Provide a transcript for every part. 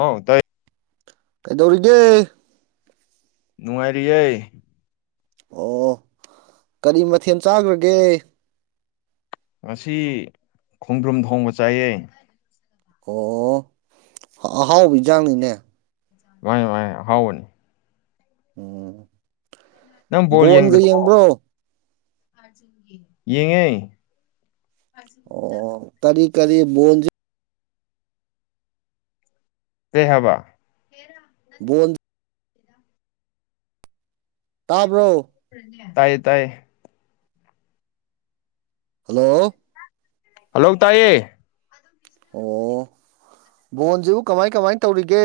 ꯑꯥꯎ ꯇ ꯀꯩꯗꯧꯔꯤꯒꯦ ꯅꯨꯡꯉꯥꯏꯔꯤꯩ ꯑꯣ ꯀꯔꯤ ꯃꯊꯦꯜ ꯆꯥꯈ꯭ꯔꯒꯦ ꯉꯁꯤ ꯈꯣꯡꯗ꯭ꯔꯨꯝ ꯊꯣꯡꯕ ꯆꯥꯏꯌꯦ ꯑꯣ ꯑꯍꯥꯎꯕ ꯆꯥꯡꯅꯤꯅꯦ ꯋꯥ ꯋꯥ ꯍꯥꯎꯅꯤ ꯎꯝ ꯅꯪ ꯕꯣꯟꯒ ꯌꯦꯡꯕ꯭ꯔꯣ ꯌꯦꯉꯏ ꯑꯣ ꯀꯔꯤ ꯀꯔꯤ ꯃꯣꯟꯖ ꯁꯍꯕ ꯕꯣꯟ ꯇꯥꯕ꯭ꯔꯣ ꯇꯌꯦ ꯇꯌꯦ ꯍꯜꯂꯣ ꯍꯜꯂꯣ ꯇꯌꯦ ꯑꯣ ꯕꯣꯟꯁꯤꯕꯨ ꯀꯃꯥꯏ ꯀꯃꯥꯏ ꯇꯧꯔꯤꯒꯦ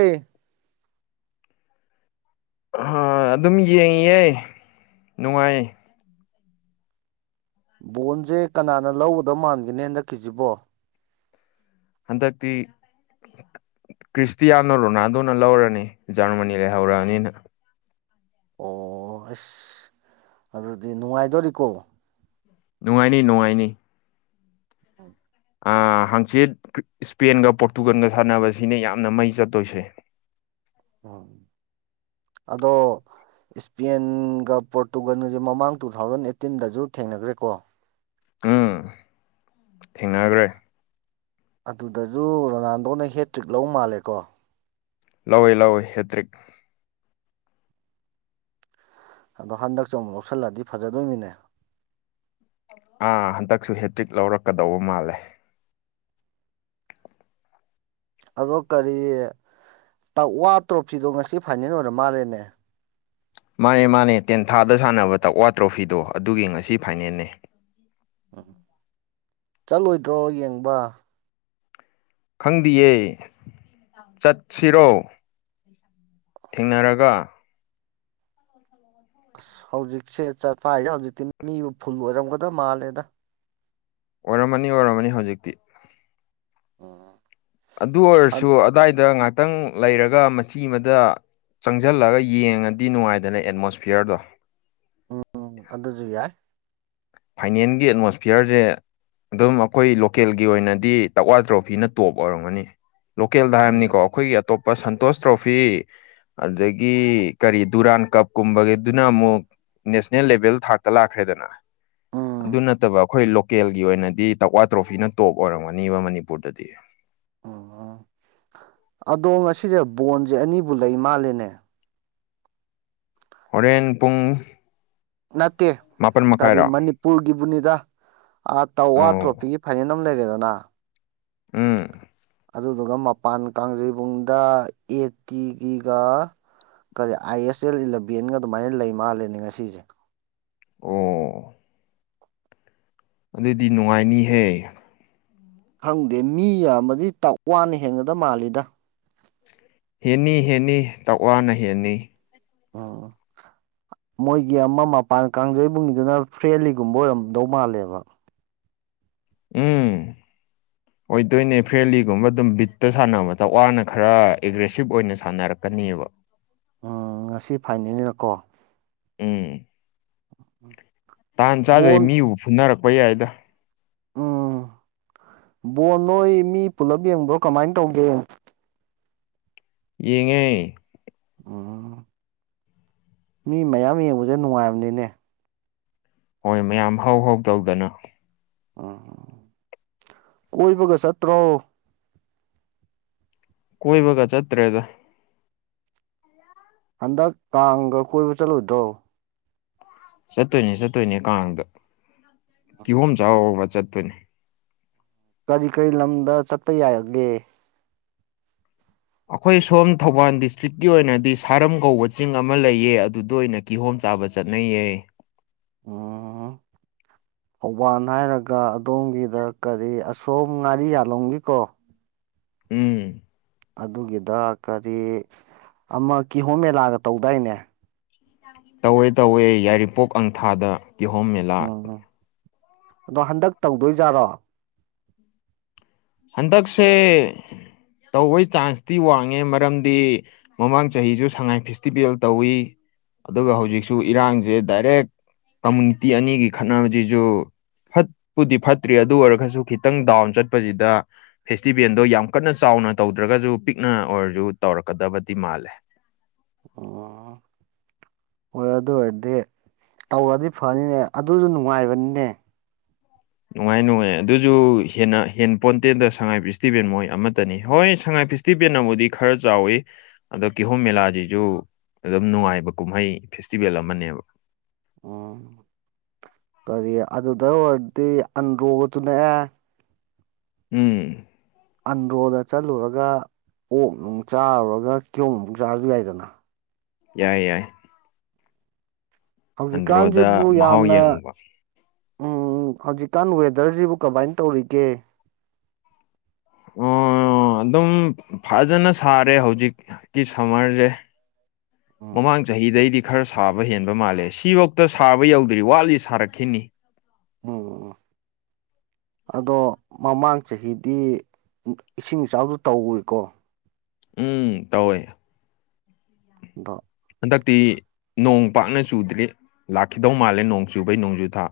ꯑꯗꯨꯝ ꯌꯦꯡꯉꯑꯦ ꯅꯨꯡꯉꯥꯏ ꯕꯣꯟꯁꯦ ꯀꯅꯥꯅ ꯂꯧꯒꯗꯕ ꯃꯥꯟꯒꯦꯅꯦ ꯍꯟꯗꯛꯀꯤꯁꯤꯕꯣ ꯍꯟꯗꯛꯇ ꯈ꯭ꯔꯤꯁꯇꯤꯌꯥꯅꯣ ꯔꯣꯅꯥꯜꯗꯣꯅ ꯂꯧꯔꯅꯤ ꯖꯔꯃꯅꯤ ꯂꯩꯍꯧꯔꯛꯑꯅꯤꯅ ꯑꯣ ꯑꯁ ꯑꯗꯨꯗꯤ ꯅꯨꯡꯉꯥꯏꯗꯣꯔꯤꯀꯣ ꯅꯨꯡꯉꯥꯏꯅꯤ ꯅꯨꯡꯉꯥꯏꯅꯤ ꯍ ꯍꯥꯡꯆꯤꯠ ꯏꯁꯄꯦꯟꯒ ꯄꯣꯔꯇꯨꯒꯜꯒ ꯁꯥꯟꯅꯕꯁꯤꯅ ꯌꯥꯝꯅ ꯃꯩ ꯆꯠꯇꯣꯏꯁꯦ ꯎ ꯑꯗꯣ ꯏꯁꯄꯦꯟꯒ ꯄꯣꯔꯇꯨꯒꯜꯁꯦ ꯃꯃꯥꯡ ꯇꯨ ꯊꯥꯎꯖꯟ ꯑꯦꯠꯇꯤꯟꯗꯁꯨ ꯊꯦꯡꯅꯈ꯭ꯔꯦꯀꯣ ꯎꯝ ꯊꯦꯡꯅꯈ꯭ꯔꯦ ꯑꯗꯨꯗꯖ ꯔꯣꯅꯥꯜꯗꯣꯅ ꯍꯦꯇ꯭ꯔꯤꯛ ꯂ ꯃꯥꯜꯂꯦꯀꯣ ꯂꯧꯋꯏ ꯂꯧꯋꯏ ꯍꯦꯇ꯭ꯔꯤꯛ ꯑꯗꯣ ꯍꯟꯗꯛꯁꯨ ꯑꯃꯨꯛ ꯂꯧꯁꯤꯜꯂꯗꯤ ꯐꯖꯗꯣꯏꯅꯤꯅꯦ ꯑꯥ ꯍꯟꯗꯛꯁꯨ ꯍꯦꯇ꯭ꯔꯤꯛ ꯂꯧꯔꯛꯀꯗꯧꯕ ꯃꯥꯜꯂꯦ ꯑꯗꯣ ꯀꯔꯤ ꯇꯛꯋꯥ ꯇ꯭ꯔꯣꯐꯤꯗꯣ ꯉꯁꯤ ꯐꯥꯏꯅꯦꯜ ꯑꯣꯏꯔ ꯃꯥꯜꯂꯦꯅꯦ ꯃꯥꯅꯦ ꯃꯥꯅꯦ ꯇꯦꯟꯊꯥꯗ ꯁꯥꯟꯅꯕ ꯇꯛꯋꯥ ꯇ꯭ꯔꯣꯐꯤꯗꯣ ꯑꯗꯨꯒꯤ ꯉꯁꯤ ꯐꯥꯏꯅꯦꯜꯅꯤ ꯎꯝ ꯆꯠꯂꯣꯏꯗ꯭ꯔꯣ ꯌꯦꯡꯕ ꯈꯪꯗꯤꯌꯦ ꯆꯠꯁꯤꯔꯣ ꯊꯦꯡꯅꯔꯒ ꯑꯁ ꯍꯧꯖꯤꯛꯁꯦ ꯆꯠꯄꯥꯏꯁꯦ ꯍꯧꯖꯤꯛꯇꯤ ꯃꯤꯕꯨ ꯐꯨꯜ ꯑꯣꯏꯔꯝꯒꯗꯕ ꯃꯥꯜꯂꯦꯗ ꯑꯣꯏꯔꯝꯃꯅꯤ ꯑꯣꯏꯔꯝꯃꯅꯤ ꯍꯧꯖꯤꯛꯇꯤ ꯎ ꯑꯗꯨ ꯑꯣꯏꯔꯁꯨ ꯑꯗꯨꯋꯥꯏꯗ ꯉꯥꯛꯇꯪ ꯂꯩꯔꯒ ꯃꯆꯤ ꯑꯃꯗ ꯆꯪꯁꯜꯂꯒ ꯌꯦꯡꯉꯗꯤ ꯅꯨꯡꯉꯥꯏꯗꯅ ꯑꯦꯠꯃꯣꯁꯐꯤꯌꯔꯗꯣ ꯎꯝ ꯑꯗꯨꯁꯨ ꯌꯥꯏ ꯐꯥꯏꯅꯦꯟꯒꯤ ꯑꯦꯠꯃꯣꯁꯐꯤꯌꯔꯁꯦ ꯑꯗꯨꯝ ꯑꯩꯈꯣꯏ ꯂꯣꯀꯦꯜꯒꯤ ꯑꯣꯏꯅꯗꯤ ꯇꯛꯋꯥ ꯇ꯭ꯔꯣꯐꯤꯅ ꯇꯣꯞ ꯑꯣꯏꯔꯝꯒꯅꯤ ꯂꯣꯀꯦꯜꯗ ꯎꯝ ꯍꯥꯏꯕꯅꯤꯀꯣ ꯑꯩꯈꯣꯏꯒꯤ ꯑꯇꯣꯞꯄ ꯁꯟꯇꯣꯁ ꯇ꯭ꯔꯣꯐꯤ ꯑꯗꯒꯤ ꯀꯔꯤ ꯗꯨꯔꯥꯟ ꯀꯞꯀꯨꯝꯕꯒꯤꯗꯨꯅ ꯑꯃꯨꯛ ꯅꯦꯁꯅꯦꯜ ꯂꯦꯚꯦꯜ ꯊꯥꯛꯇ ꯂꯥꯛꯈ꯭ꯔꯦ ꯗꯅ ꯎꯝ ꯑꯗꯨ ꯅꯠꯇꯕ ꯑꯩꯈꯣꯏ ꯂꯣꯀꯦꯜꯒꯤ ꯑꯣꯏꯅꯗꯤ ꯇꯛꯋꯥ ꯇ꯭ꯔꯣꯐꯤꯅ ꯇꯣꯞ ꯑꯣꯏꯔꯝꯒꯅꯤꯕ ꯃꯅꯤꯄꯨꯔꯗꯗꯤ ꯎꯝ ꯎ ꯑꯗꯣ ꯉꯁꯤꯁꯦ ꯕꯣꯟꯁꯦ ꯑꯅꯤꯕꯨ ꯂꯩ ꯃꯥꯂꯦꯅꯦ ꯍꯣꯔꯦꯟ ꯄꯨꯡ ꯅꯠꯇꯦ ꯃꯥꯄꯟ ꯀꯔꯤ ꯃꯈꯥꯏꯔꯣ ꯃꯅꯤꯄꯨꯔꯒꯤꯕꯨꯅꯤꯗ ꯑꯥ ꯇꯋꯥ ꯑꯣ ꯇ꯭ꯔꯣꯐꯤꯒꯤ ꯐꯥꯏꯅꯦꯜ ꯑꯃ ꯂꯩꯔꯦꯗꯅ ꯎꯝ ꯑꯗꯨꯗꯨꯒ ꯃꯄꯥꯟ ꯀꯥꯡꯖꯩꯕꯨꯡꯗ ꯑꯦ ꯇꯤꯒꯤꯒ ꯀꯔꯤ ꯑꯥꯏ ꯑꯦꯁ ꯑꯦꯜ ꯏꯂꯚꯦꯟꯒ ꯑꯗꯨꯃꯥꯏꯅ ꯂꯩ ꯃꯥꯜꯂꯦꯅꯦ ꯉꯁꯤꯁꯦ ꯑꯣ ꯑꯗꯨꯗꯤ ꯅꯨꯡꯉꯥꯏꯅꯤꯍꯦ ꯈꯪꯗꯦ ꯃꯤ ꯌꯥꯝꯃꯗꯤ ꯇꯥꯛ ꯋꯥꯅ ꯍꯦꯟꯒꯗ ꯃꯥꯜꯂꯤꯗ ꯍꯦꯟꯅꯤ ꯍꯦꯟꯅꯤ ꯇꯋꯥꯅ ꯍꯦꯟꯅꯤ ꯑꯣ ꯃꯣꯏꯒꯤ ꯑꯃ ꯃꯄꯥꯟ ꯀꯥꯡꯖꯩꯕꯨꯨꯡꯉꯗꯨꯅ ꯐ꯭ꯔꯦꯜꯂꯤꯒꯨꯝꯕ ꯑꯣꯏꯔꯝꯗꯧ ꯃꯥꯜꯂꯦꯕ ꯎꯝ ꯑꯣꯏꯗꯣꯏꯅꯦ ꯐ꯭ꯔꯦꯂꯤꯒꯨꯝꯕ ꯑꯗꯨꯝ ꯕꯤꯠꯇ ꯁꯥꯟꯅꯕꯗ ꯋꯥꯡꯅ ꯈꯔ ꯑꯦꯒ꯭ꯔꯦꯁꯤꯞ ꯑꯣꯏꯅ ꯁꯥꯟꯅꯔꯛꯀꯅꯦꯕ ꯎꯝ ꯉꯁꯤ ꯐꯥꯏꯅꯦꯜꯅꯀꯣ ꯎꯝ ꯎꯝ ꯇꯥꯟ ꯆꯥꯗꯩ ꯃꯤꯕꯨ ꯐꯨꯅꯔꯛꯄ ꯌꯥꯏꯗ ꯎꯝ ꯕꯣ ꯅꯣꯏ ꯃꯤ ꯄꯨꯂꯞ ꯌꯦꯡꯕ꯭ꯔꯣ ꯀꯃꯥꯏꯅ ꯇꯧꯒꯦ ꯌꯦꯉ ꯎꯝ ꯃꯤ ꯃꯌꯥꯝ ꯌꯦꯡꯕꯁꯦ ꯅꯨꯡꯉꯥꯏꯕꯅꯤꯅꯦ ꯍꯣꯏ ꯃꯌꯥꯝ ꯍꯧ ꯍꯧꯥꯎ ꯇꯧꯗꯅ ꯎꯝ ꯀꯣꯏ ꯄꯈꯠ ꯁꯠꯇ꯭ꯔꯣ ꯀꯣꯏ ꯕ ꯆꯠꯇ꯭ꯔꯦꯗ ꯍꯟꯗꯛ ꯀꯥꯡꯒ ꯀꯣꯏꯕ ꯆꯠꯂꯨꯗ꯭ꯔꯣ ꯆꯠꯇꯣꯏꯅꯦ ꯆꯠꯇꯣꯏꯅꯦ ꯀꯥꯡꯗ ꯀꯤꯍꯣꯝ ꯆꯥꯎꯕ ꯆꯠꯇꯣꯏꯅꯦ ꯀꯔꯤ ꯀꯔꯤ ꯂꯝꯗ ꯆꯠꯄ ꯌꯥꯏꯒꯦ ꯑꯩꯈꯣꯏ ꯁꯣꯝ ꯊꯧꯕꯥꯜ ꯗꯤꯁꯇ꯭ꯔꯤꯛꯀꯤ ꯑꯣꯏꯅꯗꯤ ꯁꯥꯔꯝ ꯀꯧꯕ ꯆꯤꯡ ꯑꯃ ꯂꯩꯌꯦ ꯑꯗꯨꯗ ꯑꯣꯏꯅ ꯀꯤꯍꯣꯝ ꯆꯥꯕ ꯆꯠꯅꯩꯌꯦ ꯑꯣ ꯊꯧꯕꯥꯜ ꯍꯥꯏꯔꯒ ꯑꯗꯣꯝꯒꯤꯗ ꯀꯔꯤ ꯑꯁꯣꯝ ꯉꯥꯔꯤ ꯌꯥꯜꯂꯝꯒꯦꯀꯣ ꯎꯝ ꯑꯗꯨꯒꯤꯗ ꯀꯔꯤ ꯑꯃ ꯀꯤꯍꯣꯝ ꯃꯦꯂꯥꯒ ꯇꯧꯗꯥꯏꯅꯦ ꯇꯧꯋꯦ ꯇꯧꯋꯦ ꯌꯥꯏꯔꯤꯄꯣꯛ ꯑꯪꯊꯥꯗ ꯀꯤꯍꯣꯝ ꯃꯦꯂꯥ ꯎꯝ ꯑꯗꯣ ꯍꯟꯗꯛ ꯇꯧꯗꯣꯏꯖꯥꯔꯣ ꯍꯟꯇꯛꯁꯦ ꯇꯧꯕꯩ ꯆꯥꯟꯁꯇꯤ ꯋꯥꯡꯉꯦ ꯃꯔꯝꯗꯤ ꯃꯃꯥꯡ ꯆꯍꯤꯁꯨ ꯁꯉꯥꯏ ꯐꯦꯁꯇꯤꯚꯦꯜ ꯇꯧꯏꯤ ꯑꯗꯨꯒ ꯍꯧꯖꯤꯛꯁꯨ ꯏꯔꯥꯡꯁꯦ ꯗꯥꯏꯔꯦꯛ ꯀꯝꯃꯨꯅꯤꯇꯤ ꯑꯅꯤꯒꯤ ꯈꯠꯅꯕꯁꯤꯁꯨ ꯐꯠꯄꯨꯗꯤ ꯐꯠꯇ꯭ꯔꯤ ꯑꯗꯨ ꯑꯣꯏꯔꯒꯁꯨ ꯈꯤꯇꯪ ꯗꯥꯎꯟ ꯆꯠꯄꯁꯤꯗ ꯐꯦꯁꯇꯤꯚꯦꯜꯗꯣ ꯌꯥꯝ ꯀꯟꯅ ꯆꯥꯎꯅ ꯇꯧꯗ꯭ꯔꯒꯁꯨ ꯄꯤꯛꯅ ꯑꯣꯏꯔꯁꯨ ꯇꯧꯔꯛꯀꯗꯕꯗꯤ ꯃꯥꯜꯂꯦ ꯑꯣ ꯍꯣꯏ ꯑꯗꯨ ꯑꯣꯏꯔꯗꯤ ꯇꯧꯔꯗꯤ ꯐꯅꯤꯅꯦ ꯑꯗꯨꯁꯨ ꯅꯨꯡꯉꯥꯏꯔꯕꯅꯤꯅꯦ ꯅꯨꯡꯉꯥꯏ ꯅꯨꯡꯉꯥꯏ ꯑꯗꯨꯁꯨ ꯍꯦꯟꯅ ꯍꯦꯟ ꯄꯣꯟꯇꯦꯜꯗ ꯁꯉꯥꯏ ꯐꯦꯁꯇꯤꯚꯦꯜ ꯃꯣꯏ ꯑꯃꯠꯇꯅꯤ ꯍꯣꯏ ꯁꯉꯥꯏ ꯐꯦꯁꯇꯤꯚꯦꯜꯅꯕꯨꯗꯤ ꯈꯔ ꯆꯥꯎꯋꯤ ꯑꯗꯣ ꯀꯤꯍꯣꯝ ꯃꯦꯂꯥꯁꯤꯁꯨ ꯑꯗꯨꯝ ꯅꯨꯡꯉꯥꯏꯕ ꯀꯨꯝꯍꯩ ꯐꯦꯁꯇꯤꯚꯦꯜ ꯑꯃꯅꯦꯕ ꯑ ꯀꯔꯤ ꯑꯗꯨꯗ ꯑꯣꯏꯔꯗꯤ ꯑꯟꯗ꯭ꯔꯣꯒ ꯆ ꯅꯛꯑꯦ ꯎꯝ ꯑꯟꯗ꯭ꯔꯣꯗ ꯆꯠꯂꯨꯔꯒ ꯑꯣꯛ ꯅꯨꯡ ꯆꯥꯔꯨꯔꯒ ꯀꯤꯌꯣꯝꯃꯨꯛ ꯆꯥꯔꯁꯨ ꯌꯥꯏꯗꯅ ꯌꯥꯏ ꯌꯥꯏ ꯑꯟꯗ꯭ꯔꯣꯗ ꯍꯧꯖꯤꯛꯀꯥꯟꯁꯤꯕꯨ ꯃꯍꯥꯎ ꯌꯥꯝꯅ ꯌꯦꯡꯉꯨꯕ ꯎꯝ ꯍꯧꯖꯤꯛꯀꯥꯟ ꯋꯦꯗꯔꯁꯤꯕꯨ ꯀꯃꯥꯏꯅ ꯇꯧꯔꯤꯒꯦ ꯑꯣ ꯑꯗꯨꯝ ꯐꯖꯅ ꯁꯥꯔꯦ ꯍꯧꯖꯤꯛꯀꯤ ꯁꯝꯃꯔꯁꯦ ꯎꯝ ꯃꯃꯥꯡ ꯆꯍꯤꯗꯩꯗꯤ ꯈꯔ ꯁꯥꯕ ꯍꯦꯟꯕ ꯃꯥꯜꯂꯦ ꯁꯤꯐꯧꯇ ꯁꯥꯕ ꯌꯧꯗ꯭ꯔꯤ ꯋꯥꯠꯂꯤ ꯁꯥꯔꯛꯈꯤꯅꯤ ꯎꯝ ꯑꯗꯣ ꯃꯃꯥꯡ ꯆꯍꯤꯗꯤ ꯏꯁꯤꯡ ꯏꯆꯥꯎꯁꯨ ꯇꯧꯏꯀꯣ ꯎꯝ ꯇꯧꯋꯦ ꯗ ꯍꯗꯥꯛꯇ ꯅꯣꯡ ꯄꯥꯛꯅ ꯆꯨꯗ꯭ꯔꯤ ꯂꯥꯛꯈꯤꯗꯧ ꯃꯥꯜꯂꯦ ꯅꯣꯡ ꯆꯨꯕꯩ ꯅꯣꯡꯖꯨ ꯊꯥ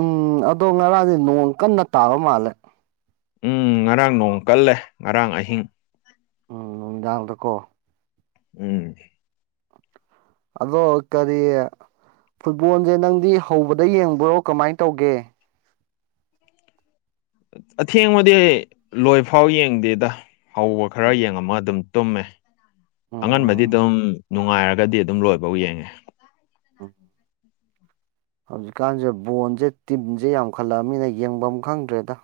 ꯎꯝ ꯑꯗꯣ ꯉꯔꯥꯡꯁꯦ ꯅꯣꯡ ꯀꯟꯅ ꯇꯥꯕ ꯃꯥꯜꯂꯦ ꯎꯝ ꯉꯔꯥꯡ ꯅꯣꯡ ꯀꯜꯂꯦ ꯉꯔꯥꯡ ꯑꯍꯤꯡ ꯎꯝ ꯅꯨꯡꯗꯥꯡꯗꯀꯣ ꯎꯝ ꯑꯗꯣ ꯀꯔꯤ ꯐꯨꯠꯕꯣꯜꯁꯦ ꯅꯪꯗꯤ ꯍꯧꯕꯗ ꯌꯦꯡꯕ꯭ꯔꯣ ꯀꯃꯥꯏꯅ ꯇꯧꯒꯦ ꯑꯊꯦꯡꯕꯗꯤ ꯂꯣꯏꯐꯥꯎ ꯌꯦꯡꯗꯦꯗ ꯍꯧꯕ ꯈꯔ ꯌꯦꯡꯉꯝꯃ ꯑꯗꯨꯝ ꯇꯨꯝꯃꯦ ꯑꯉꯟꯕꯗꯤ ꯎꯝ ꯑꯗꯨꯝ ꯅꯨꯡꯉꯥꯏꯔꯒꯗꯤ ꯑꯗꯨꯝ ꯂꯣꯏꯕꯧ ꯌꯦꯡꯉꯦ ꯑꯣ ꯍꯧꯖꯤꯛꯀꯥꯟꯁꯦ ꯕꯣꯣꯟꯁꯦ ꯇꯤꯤꯟꯁꯦ ꯌꯥꯝꯈꯠꯂꯛꯑꯕꯅꯤꯅ ꯌꯦꯡꯐꯝ ꯈꯪꯗ꯭ꯔꯦꯗ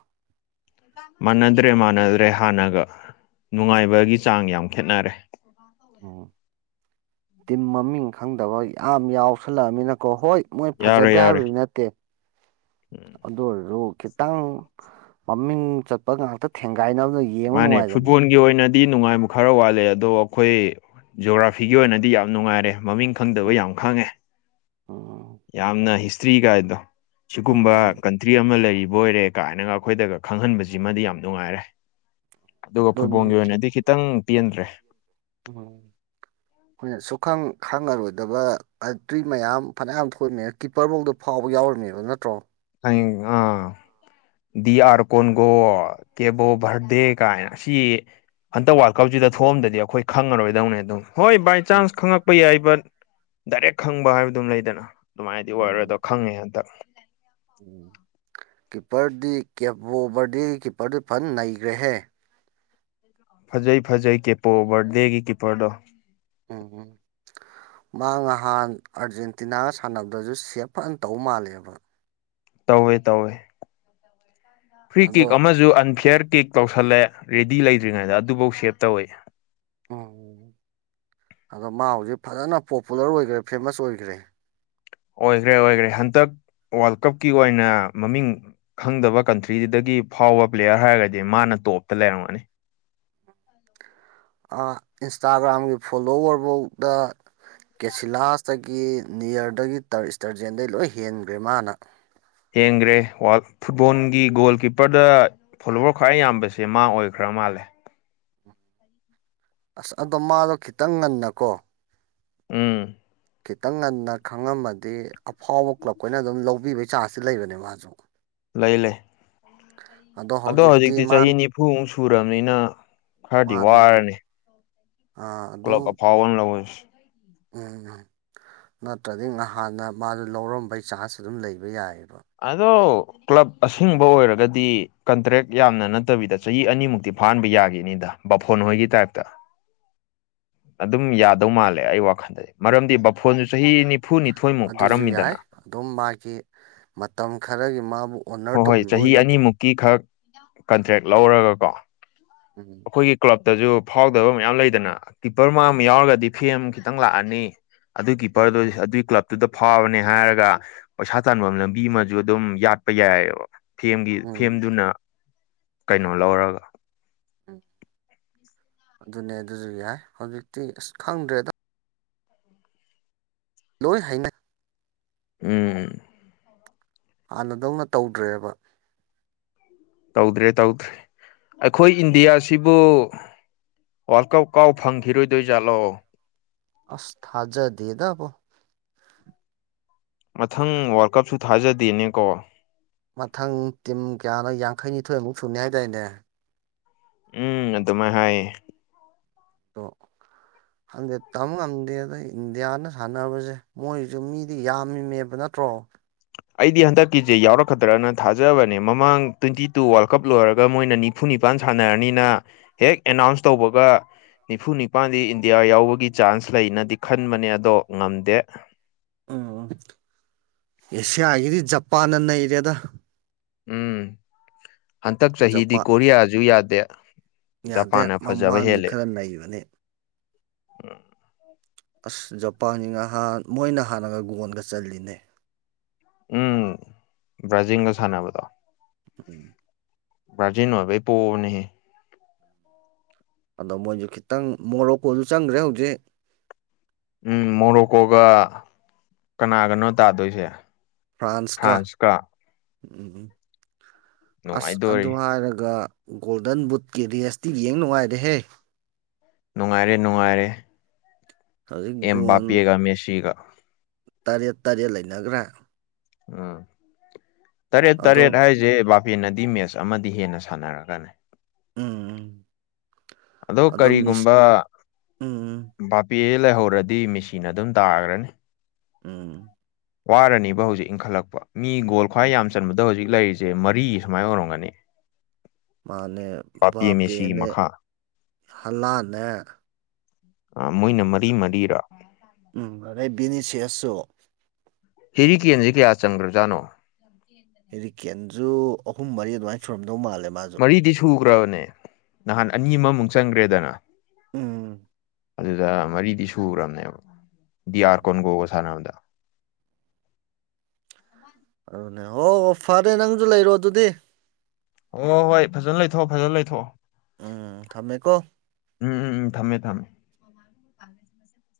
ꯃꯥꯟꯅꯗ꯭ꯔꯦ ꯃꯥꯟꯅꯗ꯭ꯔꯦ ꯍꯥꯟꯅꯒ ꯅꯨꯡꯉꯥꯏꯕꯒꯤ ꯆꯥꯡ ꯌꯥꯝ ꯈꯦꯠꯅꯔꯦ ꯎꯝ ꯇꯤꯝ ꯃꯃꯤꯡ ꯈꯪꯗꯕ ꯌꯥꯝ ꯌꯥꯎꯁꯜꯂꯛꯑꯃꯤꯅꯀꯣ ꯍꯣꯏ ꯃꯣꯏ ꯌꯥꯎꯔꯦ ꯐꯖꯗꯦ ꯌꯥꯎꯔꯦ ꯍꯥꯏꯕꯗꯤ ꯅꯠꯇꯦ ꯎꯝ ꯑꯗꯨ ꯑꯣꯏꯔꯁꯨ ꯈꯤꯇꯪ ꯃꯃꯤꯡ ꯆꯠꯄ ꯉꯥꯛꯇ ꯊꯦꯡꯒꯥꯏꯅꯕꯅ ꯌꯦꯡꯕ ꯅꯨꯡꯉꯥꯏꯗꯅ ꯗꯤ ꯅꯨꯡꯉꯥꯏꯕ ꯈꯔ ꯋꯥꯠꯂꯦ ꯑꯗꯣ ꯑꯩꯈꯣꯏ ꯖꯤꯣꯒ꯭ꯔꯥꯐꯤꯒꯤ ꯑꯣꯏꯅꯗꯤ ꯌꯥꯝ ꯅꯨꯡꯉꯥꯏꯔꯦ ꯃꯃꯤꯡ ꯈꯪꯗꯕ ꯎꯝ ꯌꯥꯝ ꯈꯪꯉꯦ ꯎꯝ ꯌꯥꯝꯅ ꯍꯤꯁꯇ꯭ꯔꯤ ꯀꯥꯏꯗꯣ ꯁꯤꯒꯨꯝꯕ ꯎꯝ ꯀꯟꯇ꯭ꯔꯤ ꯑꯃ ꯂꯩꯔꯤꯕ ꯕꯣꯏꯔꯦ ꯀꯥꯏꯅꯒ ꯑꯩꯈꯣꯏꯗꯒ ꯈꯪꯍꯟꯕꯁꯤꯃꯗꯤ ꯌꯥꯝ ꯅꯨꯡꯉꯥꯏꯔꯦ ꯑꯗꯨꯒ ꯑꯗꯨꯅꯤ ꯐꯨꯠꯕꯣꯜꯒꯤ ꯑꯣꯏꯅꯗꯤ ꯈꯤꯇꯪ ꯄꯦꯟꯗ꯭ꯔꯦ ꯎꯝ ꯍꯣꯏ ꯁꯨꯈꯪ ꯈꯪꯉꯔꯣꯏꯗꯕ ꯇ꯭ꯔꯤ ꯃꯌꯥꯝ ꯐꯅꯌꯥꯝ ꯊꯣꯛꯃꯦ ꯀꯤꯞꯄꯔꯐꯧꯗꯣ ꯐꯥꯎꯕ ꯌꯥꯎꯔꯝꯃꯦꯕ ꯅꯠꯇ꯭ꯔꯣ ꯑꯥ ꯑꯔ ꯀꯣꯟꯒꯣ ꯀꯦꯕꯣ ꯔ ꯗꯦ ꯀꯥꯏ ꯑꯁꯤ ꯍꯟꯇꯛ ꯋꯥꯔꯜ ꯀꯞꯁꯤꯗ ꯊꯣꯛꯑꯝꯗꯗꯤ ꯑꯩꯈꯣꯏ ꯈꯪꯉꯔꯣꯏꯗꯧꯅꯦ ꯑꯗꯨꯝ ꯍꯣꯏ ꯕꯥꯏ ꯎꯝ ꯆꯥꯟꯁ ꯈꯪꯉꯛꯄ ꯌꯥꯏ ꯕꯠ ꯗꯥꯏꯔꯦꯛ ꯈꯪꯕ ꯍꯥꯏꯕꯗꯨꯝ ꯂꯩꯗꯅ ꯑꯗꯨꯃꯥꯏꯗꯤ ꯑꯣꯏꯔꯣꯏꯗꯣ ꯎꯝ ꯈꯪꯉꯦ ꯍꯟꯗꯛ ꯎꯝ ꯀꯤꯞꯄꯔꯗꯤ ꯀꯦꯞꯕꯣ ꯕꯔꯗꯤꯒꯤ ꯀꯤꯞꯄꯔꯗꯨ ꯐꯟ ꯅꯩꯈ꯭ꯔꯦꯍꯦ ꯐꯖꯩ ꯐꯖꯩ ꯀꯦꯞꯄꯣ ꯕꯔꯗꯦꯒꯤ ꯀꯤꯞꯄꯔꯗꯣ ꯎꯝ ꯎꯝ ꯃꯥ ꯉꯍꯥꯟ ꯑꯥꯔꯖꯦꯟꯇꯤꯅꯥꯒ ꯁꯥꯟꯅꯕꯗꯁꯨ ꯁꯦꯞ ꯐꯅ ꯇꯧꯕ ꯃꯥꯜꯂꯦꯕ ꯇꯧꯋꯦ ꯇꯧꯋꯦ ꯐ꯭ꯔꯤ ꯑꯗꯣ ꯀꯦꯛ ꯑꯃꯁꯨ ꯑꯟꯐꯤꯌꯔ ꯀꯦꯛ ꯇꯧꯁꯜꯂꯦ ꯔꯦꯗꯤ ꯂꯩꯗ꯭ꯔꯤꯉꯩꯗ ꯑꯗꯨꯐꯧ ꯁꯦꯞ ꯇꯧꯏꯤ ꯎꯝ ꯑꯗꯣ ꯃꯥ ꯍꯧꯖꯤꯛ ꯐꯖꯅ ꯄꯣꯄꯨꯂꯔ ꯑꯣꯏꯈ꯭ꯔꯦ ꯐꯦꯃꯁ ꯑꯣꯏꯈ꯭ꯔꯦ ꯑꯣꯏꯈ꯭ꯔꯦ ꯑꯣꯏꯈ꯭ꯔꯦ ꯍꯟꯗꯛ ꯋꯥꯔꯜ ꯀꯞꯀꯤ ꯑꯣꯏꯅ ꯃꯃꯤꯡ ꯈꯪꯗꯕ ꯀꯟꯇ꯭ꯔꯤꯗꯨꯗꯒꯤ ꯐꯥꯎꯕ ꯄ꯭ꯂꯦꯌꯔ ꯍꯥꯏꯔꯒꯗꯤ ꯃꯥꯅ ꯇꯣꯞꯇ ꯂꯩꯔꯝꯒꯅꯤ ꯏꯟꯁꯇꯥꯒ꯭ꯔꯥꯝꯒꯤ ꯐꯣꯂꯣꯋꯔꯐꯧꯗ ꯀꯦꯁꯤꯂꯥꯁꯇꯒꯤ ꯅꯤꯌꯔꯗꯒꯤ ꯇꯔ ꯏꯁꯇꯔꯖꯦꯟꯗꯒꯤ ꯂꯣꯏ ꯍꯦꯟꯈ꯭ꯔꯦ ꯃꯥꯅ ꯌꯦꯡꯈ꯭ꯔꯦ ꯐꯨꯠꯕꯣꯜꯒꯤ ꯒꯣꯜ ꯀꯤꯞꯄꯔꯗ ꯐꯣꯂꯣꯋꯔ ꯈ꯭ꯋꯥꯏ ꯌꯥꯝꯕꯁꯦ ꯃꯥ ꯑꯣꯏꯈ꯭ꯔꯥ ꯀꯃꯥꯜꯂꯦ ꯑꯁ ꯑꯗꯣ ꯃꯥꯗꯣ ꯈꯤꯇꯪ ꯉꯟꯅꯀꯣ ꯎꯝ ꯈꯤꯇꯪ ꯉꯟꯅ ꯈꯪꯉꯝꯃꯗꯤ ꯑꯐꯥꯎꯕ ꯀ꯭ꯂꯕꯈꯣꯏꯅ ꯑꯗꯨꯝ ꯂꯧꯕꯤꯕꯩ ꯆꯥꯟꯁꯁꯤ ꯂꯩꯕꯅꯦ ꯃꯥꯁꯨ ꯂꯩ ꯂꯩꯦ ꯑꯗꯣ ꯍꯧꯖꯤꯛꯇꯤ ꯆꯍꯤ ꯅꯤꯐꯨꯃꯨꯛ ꯁꯨꯔꯕꯅꯤꯅ ꯈꯔꯗꯤ ꯃꯥꯅꯦ ꯋꯥꯔꯅꯤ ꯀꯂꯣ ꯑ ꯐꯥꯎꯅꯤ ꯂꯧꯑꯣ ꯎꯝ ꯎꯝ ꯅꯠꯇ꯭ꯔꯗꯤ ꯅꯍꯥꯟꯅ ꯃꯥꯗꯨ ꯂꯧꯔꯝꯕꯩ ꯆꯥꯟꯁ ꯑꯗꯨꯝ ꯂꯩꯕ ꯌꯥꯏꯑꯕ ꯑꯗꯣ ꯀ꯭ꯂꯕ ꯑꯁꯦꯡꯕ ꯑꯣꯏꯔꯒꯗꯤ ꯀꯟꯇ꯭ꯔꯦꯛ ꯌꯥꯝꯅ ꯅꯠꯇꯕꯤꯗ ꯆꯍꯤ ꯑꯅꯤꯃꯨꯛꯇꯤ ꯐꯥꯥꯟꯕ ꯌꯥꯒꯅꯤꯗ ꯕꯥꯐꯣꯟ ꯍꯣꯏꯒꯤ ꯇꯥꯏꯞꯇ [unintelligible] ꯑꯗꯨꯝ ꯌꯥꯗꯧ ꯃꯥꯜꯂꯦ ꯑꯩ ꯋꯥꯈꯜꯗꯗꯤ ꯃꯔꯝꯗꯤ ꯕꯥꯐꯣꯟꯁꯨ ꯆꯍꯤꯅꯤ ꯑꯗꯨꯁꯨ ꯌꯥꯏ ꯑꯗꯨꯝ ꯃꯥꯒꯤ ꯃꯇꯝ ꯈꯔꯒꯤ ꯃꯥꯕꯨ ꯑꯣꯅꯔ ꯍꯣꯏ ꯍꯣꯏ ꯇꯧꯕꯤꯕ ꯆꯍꯤ ꯑꯣꯏꯅꯀꯣ ꯑꯅꯤꯃꯨꯛꯀꯤ ꯈꯛ ꯀꯟꯇ꯭ꯔꯦꯛ ꯂꯧꯔꯒ ꯀꯣ ꯎꯝ ꯑꯩꯈꯣꯏꯒꯤ ꯀ꯭ꯂꯕ ꯇꯖꯁꯨ ꯐꯥꯎꯗꯕ ꯃꯌꯥꯝ ꯂꯩꯗꯅ ꯀꯤꯞꯄꯔ ꯃ ꯑꯃ ꯌꯥꯎꯔꯒꯗꯤ ꯐꯦꯝ ꯈꯤꯇꯪ ꯂꯥꯛꯑꯅꯤ ꯑꯗꯨ ꯀꯤꯞꯄꯔꯗꯨ ꯎꯝ ꯑꯗꯨꯒꯤ ꯀ꯭ꯂꯕ ꯇꯨꯗ ꯐꯥꯕꯅꯦ ꯍꯥꯏꯔꯒ ꯄꯩꯁꯥ ꯇꯐꯝ ꯂꯝꯕꯤ ꯑꯃꯁꯨ ꯑꯗꯨꯝ ꯌꯥꯠꯄ ꯌꯥꯏꯑꯕ ꯐꯦꯝꯒꯤ ꯎꯝ ꯎꯝ ꯐꯦꯝꯗꯨꯅ ꯀꯩꯅꯣ ꯂꯧꯔꯒ ꯑꯗꯨꯅꯦ ꯑꯗꯨꯁꯨ ꯌꯥꯏ ꯍꯧꯖꯤꯛꯇꯤ ꯑꯁ ꯈꯪꯗ꯭ꯔꯦꯗ ꯂꯣꯏ ꯍꯥꯏꯩꯅ ꯎꯝ ꯎꯝ ꯍꯥꯟꯅꯗꯧꯅ ꯇꯧꯗ꯭ꯔꯦꯕ ꯇꯧꯗ꯭ꯔꯦ ꯇꯧꯗ꯭ꯔꯦ ꯑꯩꯈꯣꯏ ꯏꯟꯗꯤꯌꯥꯁꯤꯕꯨ ꯋꯥꯔꯜ ꯀꯞ ꯀꯥꯎ ꯐꯪꯈꯤꯔꯣꯏꯗꯣꯏꯖꯥꯠꯂꯣ ꯑꯁ ꯊꯥꯖꯗꯤꯦꯗ ꯑꯕꯣ ꯃꯊꯪ ꯋꯥꯔꯜ ꯀꯞꯁꯨ ꯊꯥꯖꯗꯦꯅꯦꯀꯣ ꯃꯊꯪ ꯇꯤꯝ ꯀꯌꯥꯅꯣ ꯌꯥꯡꯈꯩꯅꯤꯊꯣꯏꯃꯨꯛ ꯁꯨꯅꯤ ꯍꯥꯏꯇꯥꯏꯦꯅꯦ ꯎꯝ ꯑꯗꯨꯃꯥꯏ ꯍꯥꯏꯌꯦ ꯇ ꯍꯪꯗꯦ ꯇꯝ ꯉꯝꯗꯦꯗ ꯏꯟꯗꯤꯌꯥꯅ ꯁꯥꯟꯅꯕꯁꯦ ꯃꯣꯏꯁꯨ ꯃꯤꯗꯤ ꯌꯥꯝꯃꯤꯃꯦꯕꯅ ꯅꯠꯇ꯭ꯔꯣ ꯑꯩꯗꯤ ꯍꯟꯗꯛꯀꯤꯁꯦ ꯌꯥꯎꯔꯛꯀꯗ꯭ꯔꯅ ꯊꯥꯖꯕꯅꯦ ꯃꯃꯥꯡ ꯇ꯭ꯋꯦꯟꯇꯤ ꯇꯨ ꯋꯥꯔꯜ ꯀꯞ ꯂꯣꯏꯔꯒ ꯃꯣꯏ ꯅꯤꯐꯨꯅꯤ ꯅꯤꯄꯥꯟ ꯁꯥꯟꯅꯔꯅꯤꯅ ꯍꯦꯛ ꯑꯦꯅꯥꯎꯟꯁ ꯇꯧꯕꯒ ꯅꯤꯐꯨ ꯅꯤꯄꯥꯜꯗꯤ ꯏꯟꯗꯤꯌꯥ ꯌꯥꯎꯕꯒꯤ ꯆꯥꯟꯁ ꯂꯩꯅꯗꯤ ꯈꯟꯕꯅꯦ ꯑꯗꯣ ꯉꯝꯗꯦ ꯑꯦꯁꯤꯌꯥ ꯍꯥꯏꯒꯤꯗꯤ ꯖꯄꯥꯟꯅ ꯑꯦꯔꯤꯌꯥꯗ ꯎꯝ ꯍꯟꯇꯛ ꯆꯍꯤꯗꯤ ꯖꯄꯥꯟ ꯀꯣꯔꯤꯌꯥꯁꯨ ꯌꯥꯗꯦ ꯌꯥꯗꯦ ꯖꯄꯥꯟꯅ ꯃꯃꯥꯡꯂꯤ ꯈꯔ ꯅꯩꯕꯅꯤ ꯎꯝ ꯑꯁ ꯖꯄꯥꯟꯁꯤꯅꯥꯟ ꯃꯣꯏꯅ ꯍꯥꯟꯅꯒ ꯒꯣꯟꯒ ꯆꯜꯂꯤꯅꯦ ꯎꯝ ꯕ꯭ꯔꯥꯖꯤꯜꯒ ꯁꯥꯟꯅꯕꯗꯣ ꯎ ꯭ꯔꯖꯅꯣꯕꯩ ꯄꯣꯅꯦ ꯑꯗꯣ ꯃꯣꯏꯁꯨ ꯈꯤꯇꯪ ꯃꯣꯔꯣꯛꯀꯣꯁꯨ ꯆꯪꯈ꯭ꯔꯦ ꯍꯧꯖꯤꯛ ꯎꯝ ꯃꯣꯔꯣꯀꯣꯒ ꯀꯅꯥꯒꯅꯣ ꯇꯥꯗꯣꯏꯁꯦ ꯐ꯭ꯔꯥꯟꯁ ꯀ ꯐ꯭ꯔꯥꯟꯁꯀ ꯎꯝ ꯎ ꯑꯁ ꯑꯗꯨ ꯅꯨꯡꯉꯥꯏꯗꯣꯔꯤ ꯍꯥꯏꯔꯒ ꯒꯣꯜꯗꯟ ꯕꯨꯠꯀꯤ ꯔꯤ ꯑꯦꯁꯇꯤ ꯌꯦꯡ ꯅꯨꯡꯉꯥꯏꯔꯦꯍꯦ ꯅꯨꯡꯉꯥꯏꯔꯦ ꯅꯨꯡꯉꯥꯏꯔꯦ ꯍꯧꯖꯤꯛ ꯑꯦꯝ ꯒꯣꯜ ꯕꯥꯄꯤꯤꯒ ꯃꯦꯁꯤꯤꯒ ꯇꯔꯦꯠ ꯇꯔꯦꯠ ꯂꯩꯅꯈ꯭ꯔꯥ ꯎꯝ ꯇꯔꯦꯠ ꯑꯗꯣ ꯇꯔꯦꯠ ꯍꯥꯏꯁꯦ ꯏꯁꯄꯦꯟꯅꯗꯤ ꯃꯦꯠꯆ ꯑꯃꯗꯤ ꯍꯦꯟꯅ ꯁꯥꯟꯅꯔꯒꯅꯤ ꯎꯝ ꯎꯝ ꯑꯗꯣ ꯀꯔꯤꯒꯨꯝꯕ ꯎꯝ ꯕꯥꯄꯤ ꯂꯩꯍꯧꯔꯗꯤ ꯃꯤꯁꯤꯅꯥ ꯑꯗꯨꯝ ꯇꯥꯒ꯭ꯔꯅꯤ ꯎꯝ ꯋꯥꯔꯅꯤꯕ ꯍꯧꯖꯤꯛ ꯏꯪꯈꯠꯂꯛꯄ ꯃꯤ ꯒꯣꯜ ꯈ꯭ꯋꯥꯏ ꯎꯝ ꯌꯥꯝ ꯆꯟꯕꯗ ꯍꯧꯖꯤꯛ ꯂꯩꯔꯤꯁꯦ ꯃꯔꯤ ꯁꯨꯃꯥꯏꯅ ꯑꯣꯏꯔꯝꯒꯅꯤ ꯃꯥꯅꯦ ꯕꯥꯄꯦ ꯃꯦꯁꯤꯒꯤ ꯕꯥꯄꯦꯅꯦ ꯃꯈꯥ ꯍꯜꯂꯥꯟꯅꯦ ꯑ ꯃꯣꯏꯅ ꯃꯔꯤ ꯃꯔꯤꯔꯥ ꯎꯝ ꯑꯗꯩ ꯕꯤꯅꯤꯁꯤꯌꯥꯁꯁꯨ ꯍꯦꯔꯤ ꯀꯦꯟꯖ‌ꯦ ꯀꯌꯥ ꯆꯪꯒ꯭ꯔꯖꯥꯠꯅꯣ ꯖꯨ ꯑꯍꯨꯝ ꯃꯔꯤ ꯑꯗꯨꯃꯥꯏꯅ ꯁꯨꯔꯝ ꯃꯔꯤꯗꯤ ꯁꯨꯈ꯭ꯔꯕꯅꯦ ꯅꯍꯥꯟ ꯑꯅꯤ ꯑꯃꯃꯨꯛ ꯆꯟꯈ꯭ꯔꯦꯗꯅ ꯎꯝ ꯑꯗꯨꯗ ꯃꯔꯤꯗꯤ ꯁꯨꯈ꯭ꯔꯕꯅꯦꯕ ꯎꯝ ꯗꯤꯌꯥꯥꯔ ꯎꯝ ꯀꯣꯟꯒꯣꯒ ꯁꯥꯟꯅꯕꯗ ꯑꯗꯨꯅꯦ ꯑꯣ ꯍꫭ ꯐꯔꯦ ꯅꯪꯁꯨ ꯂꯩꯔꯣ ꯑꯗꯨꯗꯤ ꯑꯣ ꯍꯣꯏ ꯐꯖꯅ ꯂꯩꯊꯣꯛꯑꯣ ꯐꯖꯅ ꯂꯩꯊꯣꯛꯑꯣ ꯎꯝ ꯊꯝꯃꯦꯀꯣ ꯦꯁꯦ [unintelligible]